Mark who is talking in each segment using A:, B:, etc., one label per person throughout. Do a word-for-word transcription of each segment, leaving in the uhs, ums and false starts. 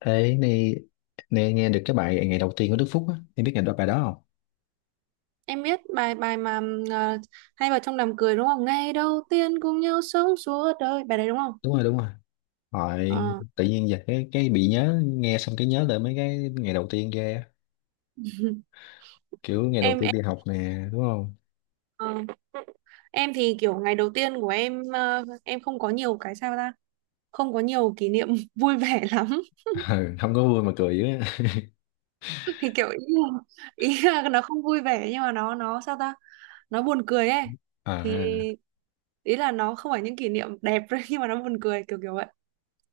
A: Thế này, này nghe được cái bài ngày đầu tiên của Đức Phúc á, em biết ngày đó bài đó không?
B: Em biết bài bài mà ờ, hay vào trong đám cưới đúng không? Ngày đầu tiên cùng nhau sống suốt đời. Bài đấy đúng không?
A: Đúng rồi, đúng rồi. Hỏi
B: Ờ.
A: tự nhiên giờ cái cái bị nhớ nghe xong cái nhớ lại mấy cái ngày đầu tiên kia, kiểu ngày đầu
B: Em
A: tiên
B: em
A: đi học nè, đúng không?
B: ờ, em thì kiểu ngày đầu tiên của em, ờ, em không có nhiều cái sao ta? Không có nhiều kỷ niệm vui vẻ lắm.
A: Ừ, không có vui mà cười dữ á.
B: Thì kiểu ý là, ý là nó không vui vẻ nhưng mà nó nó sao ta? Nó buồn cười ấy. Thì
A: À,
B: ý là nó không phải những kỷ niệm đẹp nhưng mà nó buồn cười kiểu kiểu vậy.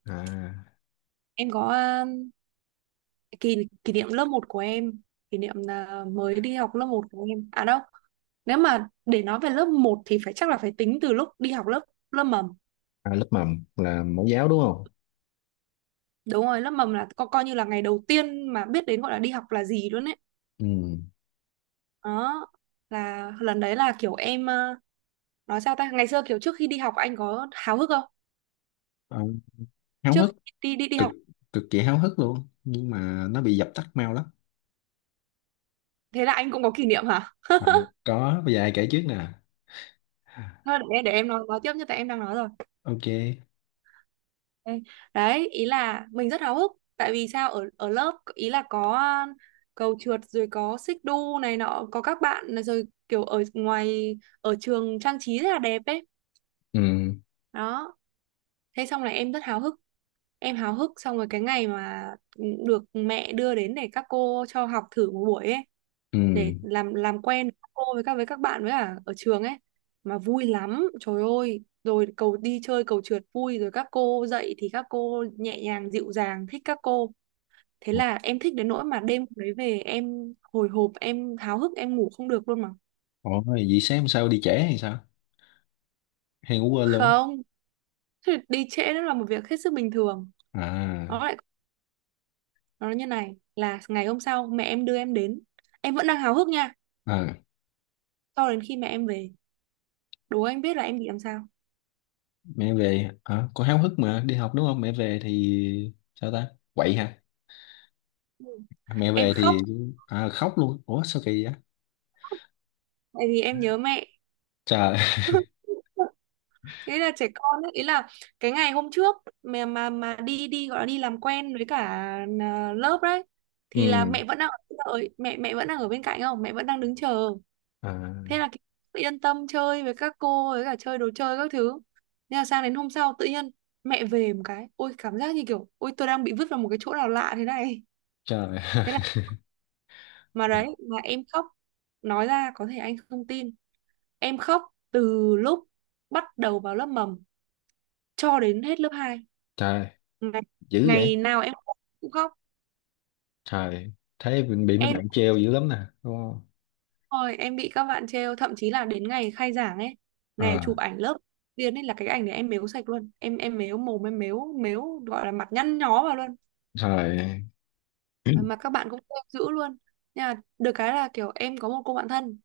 A: à,
B: Em có kỷ kỷ niệm lớp một của em, kỷ niệm là mới đi học lớp một của em à đâu, nếu mà để nói về lớp một thì phải, chắc là phải tính từ lúc đi học lớp lớp mầm.
A: À, lớp mầm là mẫu giáo đúng không?
B: Đúng rồi, lớp mầm là co, coi như là ngày đầu tiên mà biết đến gọi là đi học là gì luôn ấy.
A: Ừ.
B: Đó là lần đấy là kiểu em, ờ, nói sao ta, ngày xưa kiểu trước khi đi học anh có háo hức không,
A: Ờ, háo
B: trước
A: hức,
B: khi đi đi đi
A: cực
B: học?
A: cực kỳ háo hức luôn nhưng mà nó bị dập tắt mau lắm.
B: Thế là anh cũng có kỷ niệm hả?
A: à, có bây giờ ai kể trước nè. À,
B: Thôi để, để em nói nói tiếp như tại em đang nói rồi.
A: ok.
B: Đấy, Đấy, ý là mình rất háo hức, tại vì sao, ở ở lớp ý là có cầu trượt rồi có xích đu này nọ có các bạn, à, rồi kiểu ở ngoài ở trường trang trí rất là đẹp ấy.
A: Ừ,
B: Đó, thế xong là em rất háo hức, em háo hức xong rồi cái ngày mà được mẹ đưa đến để các cô cho học thử một buổi ấy,
A: ừ.
B: để làm làm quen với các cô, với các với các bạn, với cả ở trường ấy. Mà vui lắm trời ơi, rồi cầu đi chơi cầu trượt vui, rồi các cô dạy thì các cô nhẹ nhàng dịu dàng, thích các cô. Thế là em thích đến nỗi mà đêm hôm đấy về em hồi hộp, em háo hức, em ngủ không được luôn mà.
A: Ủa, vậy sáng hôm sau đi trễ hay sao? Hay ngủ quên luôn?
B: Không, thì đi trễ nó là một việc hết sức bình thường.
A: À,
B: Nó lại, nó nói như này là ngày hôm sau mẹ em đưa em đến, em vẫn đang háo hức nha,
A: à,
B: cho đến khi mẹ em về. Đố anh biết là em bị làm sao?
A: mẹ về, à, con háo hức mà, đi học đúng không? Mẹ về thì sao ta? Quậy hả?
B: Ừ.
A: Mẹ
B: Em
A: về
B: khóc,
A: thì à, khóc luôn. Ủa, sao kỳ vậy?
B: tại vì em nhớ mẹ.
A: Trời.
B: Thế là trẻ con ấy, ý là cái ngày hôm trước mà mà mà đi đi gọi là đi làm quen với cả, à, lớp đấy, thì là
A: Ừ,
B: mẹ vẫn đang ở đợi, mẹ mẹ vẫn đang ở bên cạnh không, mẹ vẫn đang đứng chờ.
A: à,
B: Thế là tự yên tâm chơi với các cô với cả chơi đồ chơi các thứ. Nên là sang đến hôm sau tự nhiên mẹ về một cái, ôi cảm giác như kiểu ôi tôi đang bị vứt vào một cái chỗ nào lạ thế này.
A: trời.
B: Thế là, mà đấy mà em khóc. Nói ra có thể anh không tin, em khóc từ lúc bắt đầu vào lớp mầm cho đến hết lớp hai.
A: Trời,
B: ngày,
A: dữ
B: ngày
A: vậy?
B: nào em cũng khóc.
A: Trời, thấy bị, bị mấy
B: Em
A: bạn treo dữ lắm nè, đúng không?
B: rồi em bị các bạn trêu, thậm chí là đến ngày khai giảng ấy, ngày
A: À,
B: chụp ảnh lớp tiên ấy, là cái ảnh này em mếu sạch luôn. Em em mếu mồm, em mếu mếu gọi là mặt nhăn nhó vào luôn.
A: trời.
B: Mà, mà các bạn cũng trêu dữ luôn. Nhưng mà được cái là kiểu em có một cô bạn thân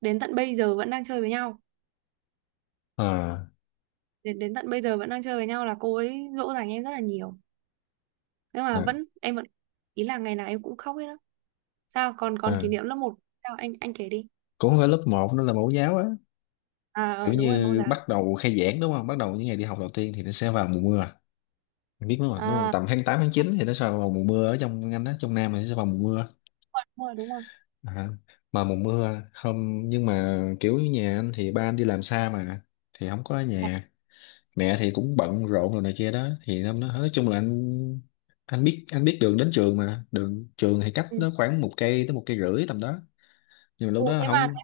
B: đến tận bây giờ vẫn đang chơi với nhau.
A: à,
B: Đến đến tận bây giờ vẫn đang chơi với nhau, là cô ấy dỗ dành em rất là nhiều. Nhưng mà
A: à,
B: vẫn, em vẫn, ý là ngày nào em cũng khóc hết á. Sao còn còn
A: à.
B: kỷ niệm lớp một, sao anh anh kể đi.
A: Cũng không phải lớp một, nó là mẫu giáo á,
B: À ờ,
A: kiểu
B: đúng rồi, mẫu
A: như
B: giáo.
A: bắt đầu khai giảng đúng không? Bắt đầu những ngày đi học đầu tiên thì nó sẽ vào mùa mưa. Mình biết đúng không? Đúng không?
B: À,
A: Tầm tháng tám tháng chín thì nó sẽ vào mùa mưa ở trong anh đó, trong Nam thì nó sẽ vào mùa mưa.
B: đúng rồi, đúng rồi.
A: À, mà mùa mưa không, nhưng mà kiểu như nhà anh thì ba anh đi làm xa mà, thì không có ở
B: Đúng rồi.
A: nhà. Mẹ thì cũng bận rộn rồi này kia đó, thì năm nó nói chung là anh anh biết anh biết đường đến trường, mà đường trường thì cách
B: Ừ.
A: nó khoảng một cây tới một cây rưỡi tầm đó, nhưng mà lúc
B: Ồ,
A: đó
B: thế mà.
A: không.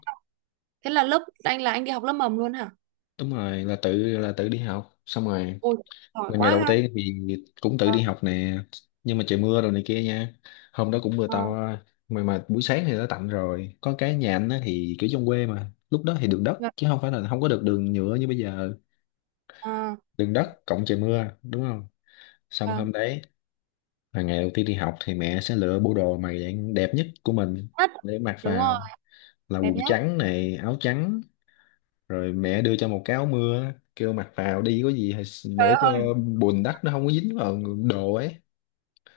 B: Thế là lớp anh là anh đi học lớp mầm luôn hả?
A: Đúng rồi, là tự là tự đi học xong rồi.
B: Ôi, giỏi
A: Là ngày
B: quá
A: đầu
B: ha.
A: tiên thì cũng tự đi học nè, nhưng mà trời mưa rồi này kia nha, hôm đó cũng mưa
B: Ờ,
A: to, mà mà buổi sáng thì đã tạnh rồi. Có cái nhà anh á thì kiểu trong quê mà, lúc đó thì đường đất
B: vâng,
A: chứ không phải là không có được đường nhựa như bây giờ.
B: ờ,
A: Đường đất cộng trời mưa đúng không, xong
B: vâng.
A: hôm đấy là ngày đầu tiên đi học thì mẹ sẽ lựa bộ đồ mà dạng đẹp nhất của mình
B: Nhất.
A: để mặc
B: Đúng rồi,
A: vào, là
B: đẹp
A: quần
B: nhất.
A: trắng này, áo trắng. Rồi mẹ đưa cho một cái áo mưa kêu mặc vào đi, có gì thì
B: Trời
A: để cho
B: ơi,
A: bùn đất nó không có dính vào đồ ấy.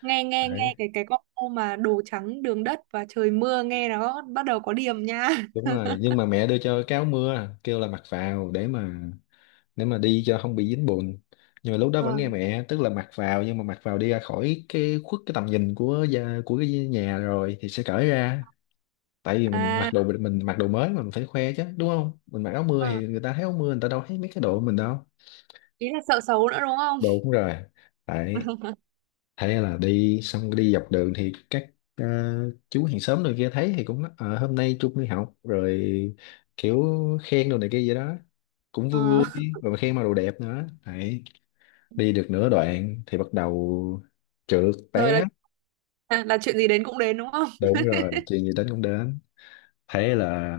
B: nghe nghe
A: Đấy,
B: nghe cái cái combo mà đồ trắng đường đất và trời mưa nghe nó bắt đầu có điểm nha.
A: đúng rồi, nhưng mà mẹ đưa cho cái áo mưa kêu là mặc vào để mà để mà đi cho không bị dính bùn, nhưng mà lúc đó vẫn nghe
B: Vâng.
A: mẹ, tức là mặc vào, nhưng mà mặc vào đi ra khỏi cái khuất cái tầm nhìn của gia- của cái nhà rồi thì sẽ cởi ra. Tại vì mình mặc
B: À,
A: đồ mình mặc đồ mới mà, mình phải khoe chứ đúng không, mình mặc áo mưa
B: ờ,
A: thì người ta thấy áo mưa, người ta đâu thấy mấy cái đồ của mình đâu.
B: ý là sợ xấu nữa đúng không?
A: Đồ cũng rồi đấy. Thế là đi, xong đi dọc đường thì các ờ, chú hàng xóm rồi kia thấy thì cũng nói, "Ờ, hôm nay Trung đi học rồi", kiểu khen đồ này kia vậy đó, cũng vui
B: Ờ,
A: vui, rồi mà khen mặc đồ đẹp nữa đấy. Đi được nửa đoạn thì bắt đầu trượt
B: rồi là,
A: té.
B: à, là chuyện gì đến cũng đến đúng không?
A: Đúng rồi, chuyện gì đến cũng đến. Thế là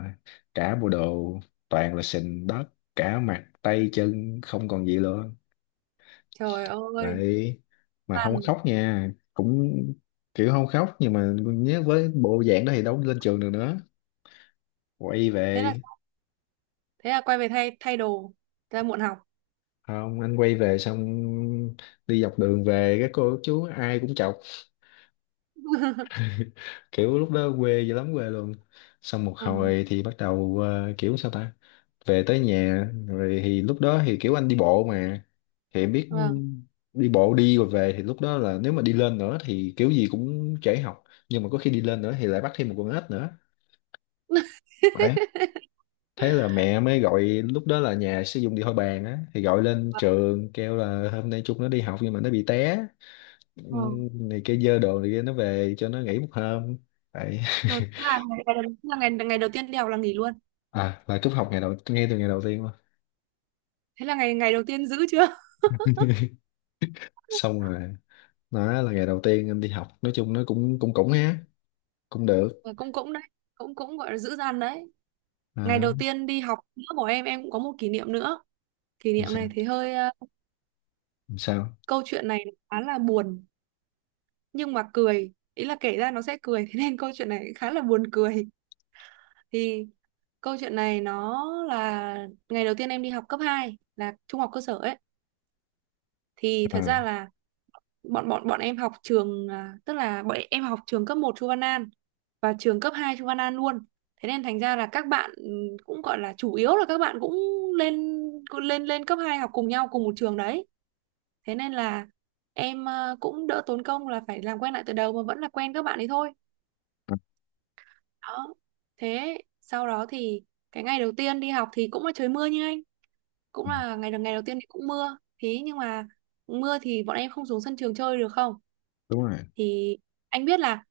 A: cả bộ đồ toàn là sình đất, cả mặt tay chân không còn gì luôn.
B: Trời ơi,
A: Đấy, mà không có
B: lằn.
A: khóc nha, cũng kiểu không khóc, nhưng mà nhớ với bộ dạng đó thì đâu lên trường được nữa, quay
B: Thế là
A: về.
B: thế là quay về thay thay đồ, ra muộn học.
A: Không, anh quay về xong, đi dọc đường về các cô các chú ai cũng chọc. Kiểu lúc đó quê dữ lắm, quê luôn. Xong một
B: Ừ,
A: hồi thì bắt đầu ờ, kiểu sao ta, về tới nhà rồi thì lúc đó thì kiểu anh đi bộ mà thì em biết,
B: vâng.
A: đi bộ đi rồi về thì lúc đó là nếu mà đi lên nữa thì kiểu gì cũng trễ học, nhưng mà có khi đi lên nữa thì lại bắt thêm một con ếch nữa đấy. Thế là mẹ mới gọi, lúc đó là nhà sử dụng điện thoại bàn á, thì gọi lên trường kêu là hôm nay chúng nó đi học nhưng mà nó bị té.
B: Vâng.
A: Ừm, này kia dơ đồ này kia, nó về cho nó nghỉ một hôm vậy.
B: Rồi tức là ngày, ngày, đầu- tức là ngày ngày đầu tiên đi học là nghỉ luôn.
A: À là cúp học ngày đầu, ngay từ ngày đầu tiên luôn.
B: Thế là ngày ngày đầu tiên giữ chưa.
A: Xong rồi, nó là ngày đầu tiên em đi học, nói chung nó cũng cũng cũng ha, cũng được.
B: Ờ, cũng cũng đấy, cũng cũng gọi là giữ gian đấy. Ngày
A: à,
B: đầu tiên đi học nữa của em em cũng có một kỷ niệm nữa. Kỷ
A: làm
B: niệm
A: sao,
B: này thì hơi, ờ,
A: làm sao.
B: câu chuyện này khá là buồn nhưng mà cười, ý là kể ra nó sẽ cười thế nên câu chuyện này khá là buồn cười. Thì câu chuyện này nó là ngày đầu tiên em đi học cấp hai, là trung học cơ sở ấy. Thì thật
A: à,
B: ra là bọn bọn bọn em học trường, à, tức là bọn em học trường cấp một Chu Văn An và trường cấp hai Chu Văn An luôn. Thế nên thành ra là các bạn, ừ, cũng gọi là chủ yếu là các bạn cũng lên cũng lên lên cấp hai học cùng nhau cùng một trường đấy. Thế nên là em, à, cũng đỡ tốn công là phải làm quen lại từ đầu mà vẫn là quen các bạn ấy thôi.
A: à,
B: Đó. Thế sau đó thì cái ngày đầu tiên đi học thì cũng là trời mưa như anh, cũng
A: à,
B: là ngày ngày đầu tiên thì cũng mưa. Thế nhưng mà mưa thì bọn em không xuống sân trường chơi được không?
A: Đúng rồi.
B: Thì anh biết là,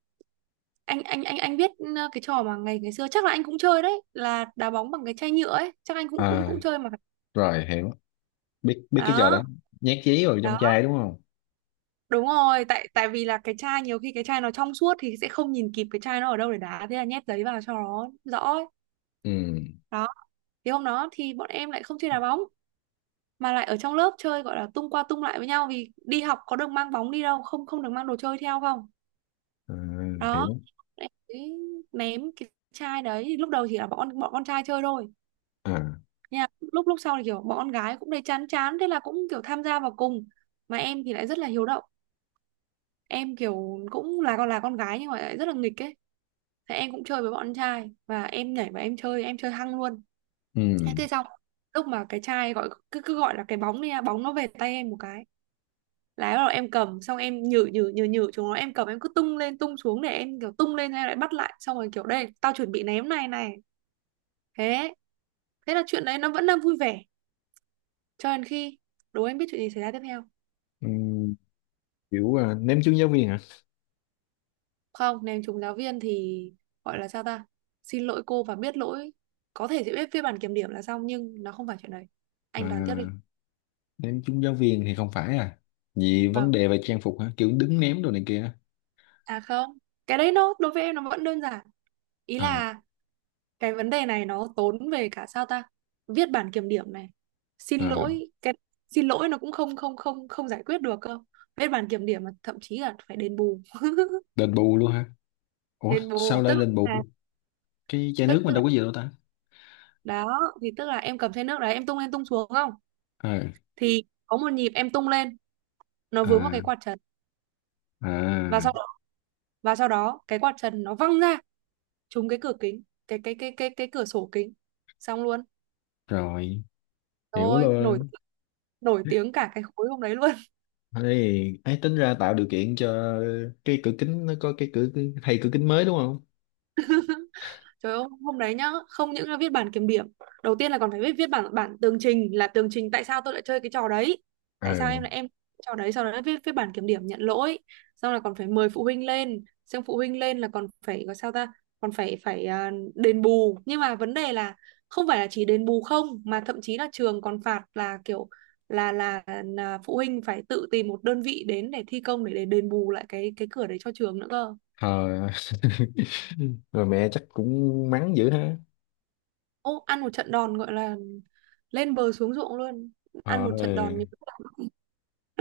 B: anh anh anh anh biết, ờ, cái trò mà ngày ngày xưa chắc là anh cũng chơi đấy là đá bóng bằng cái chai nhựa ấy, chắc anh cũng cũng
A: à
B: cũng chơi mà phải.
A: Rồi, hiểu, biết biết cái trò
B: Đó
A: đó. Nhét giấy vào trong
B: đó
A: chai đúng không.
B: đúng rồi, tại tại vì là cái chai, nhiều khi cái chai nó trong suốt thì sẽ không nhìn kịp cái chai nó ở đâu để đá, thế là nhét giấy vào cho nó rõ ấy.
A: Ừ.
B: Đó, thì hôm đó thì bọn em lại không chơi đá bóng mà lại ở trong lớp chơi, gọi là tung qua tung lại với nhau, vì đi học có được mang bóng đi đâu không, không được mang đồ chơi theo không.
A: à,
B: Đó,
A: Hiểu.
B: em ấy, ném cái chai đấy lúc đầu chỉ là bọn bọn con trai chơi thôi.
A: à
B: Nha, lúc lúc sau thì kiểu bọn con gái cũng thấy chán chán, thế là cũng kiểu tham gia vào cùng. Mà em thì lại rất là hiếu động, em kiểu cũng là con, là con gái nhưng mà lại rất là nghịch ấy. Thế em cũng chơi với bọn trai, và em nhảy và em chơi, em chơi hăng luôn. thế
A: ừ.
B: thế xong lúc mà cái trai gọi, cứ cứ gọi là cái bóng đi nha, bóng nó về tay em một cái, là bắt đầu em cầm, xong em nhử nhử nhử nhử chúng nó, em cầm em cứ tung lên tung xuống, để em kiểu tung lên em lại bắt lại, xong rồi kiểu đây tao chuẩn bị ném này này. Thế thế là chuyện đấy nó vẫn đang vui vẻ, cho đến khi. Đố anh biết chuyện gì xảy ra tiếp theo?
A: Ừm, Kiểu à, ném trúng giáo viên hả?
B: Không, ném trúng giáo viên thì gọi là sao ta, xin lỗi cô và biết lỗi, có thể sẽ viết viết bản kiểm điểm là xong, nhưng nó không phải chuyện đấy.
A: à,
B: Anh đoán tiếp đi.
A: Ném trúng giáo viên thì không phải à vì vấn
B: Vâng,
A: đề về trang phục hả, kiểu đứng ném đồ này kia á?
B: à không, cái đấy nó đối với em nó vẫn đơn giản, ý
A: à,
B: là cái vấn đề này nó tốn về cả sao ta, viết bản kiểm điểm này, xin
A: à
B: lỗi cái, xin lỗi nó cũng không không không không giải quyết được cơ, viết bản kiểm điểm mà thậm chí là phải đền bù.
A: Đền bù luôn hả? Ủa
B: Đền bù
A: sao lại
B: tức
A: đền
B: là,
A: bù? Cái chai
B: tức
A: nước mình
B: tức là,
A: đâu có gì đâu ta?
B: đó thì tức là em cầm chai nước đấy em tung lên tung xuống không,
A: à,
B: thì có một nhịp em tung lên, nó vướng vào cái
A: à,
B: quạt trần, và
A: à
B: sau và sau đó cái quạt trần nó văng ra, trúng cái cửa kính, cái cái cái cái cái cửa sổ kính. Xong luôn.
A: Rồi, hiểu
B: Rồi, nổi
A: luôn.
B: nổi tiếng cả cái khối hôm đấy luôn.
A: Ấy ấy, tính ra tạo điều kiện cho cái cửa kính nó có cái cửa, thay cửa kính mới đúng không.
B: Trời ơi, hôm đấy nhá, không những là viết bản kiểm điểm, đầu tiên là còn phải viết viết bản bản tường trình là tường trình tại sao tôi lại chơi cái trò đấy.
A: Ờ.
B: Tại sao em lại em, trò đấy sau đó lại viết viết bản kiểm điểm nhận lỗi, xong là còn phải mời phụ huynh lên, xong phụ huynh lên là còn phải có sao ta, còn phải phải à, đền bù. Nhưng mà vấn đề là không phải là chỉ đền bù không mà thậm chí là trường còn phạt là kiểu là là, là phụ huynh phải tự tìm một đơn vị đến để thi công, để để đền bù lại cái cái cửa đấy cho trường nữa cơ.
A: Ờ. Rồi mẹ chắc cũng mắng dữ ha.
B: Ô, ăn một trận đòn gọi là lên bờ xuống ruộng luôn.
A: Ờ,
B: Ăn một trận đòn như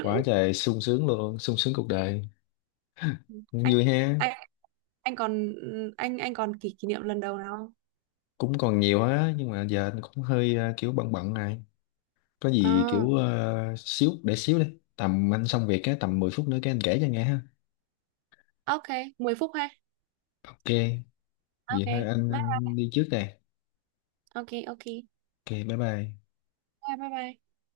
A: quá trời sung sướng luôn, sung sướng cuộc đời,
B: anh
A: vui
B: anh
A: ha.
B: anh còn anh anh còn kỷ kỷ niệm lần đầu nào không?
A: Cũng còn nhiều á nhưng mà giờ anh cũng hơi ờ, kiểu bận bận này, có gì
B: À,
A: kiểu ờ, xíu để xíu đi. Tầm anh xong việc á, tầm mười phút nữa cái anh kể cho nghe ha.
B: ok, mười phút ha.
A: Ok,
B: Ok,
A: vậy thôi anh,
B: bye.
A: anh đi trước đây.
B: Ok, ok.
A: Ok, bye bye.
B: Bye bye bye.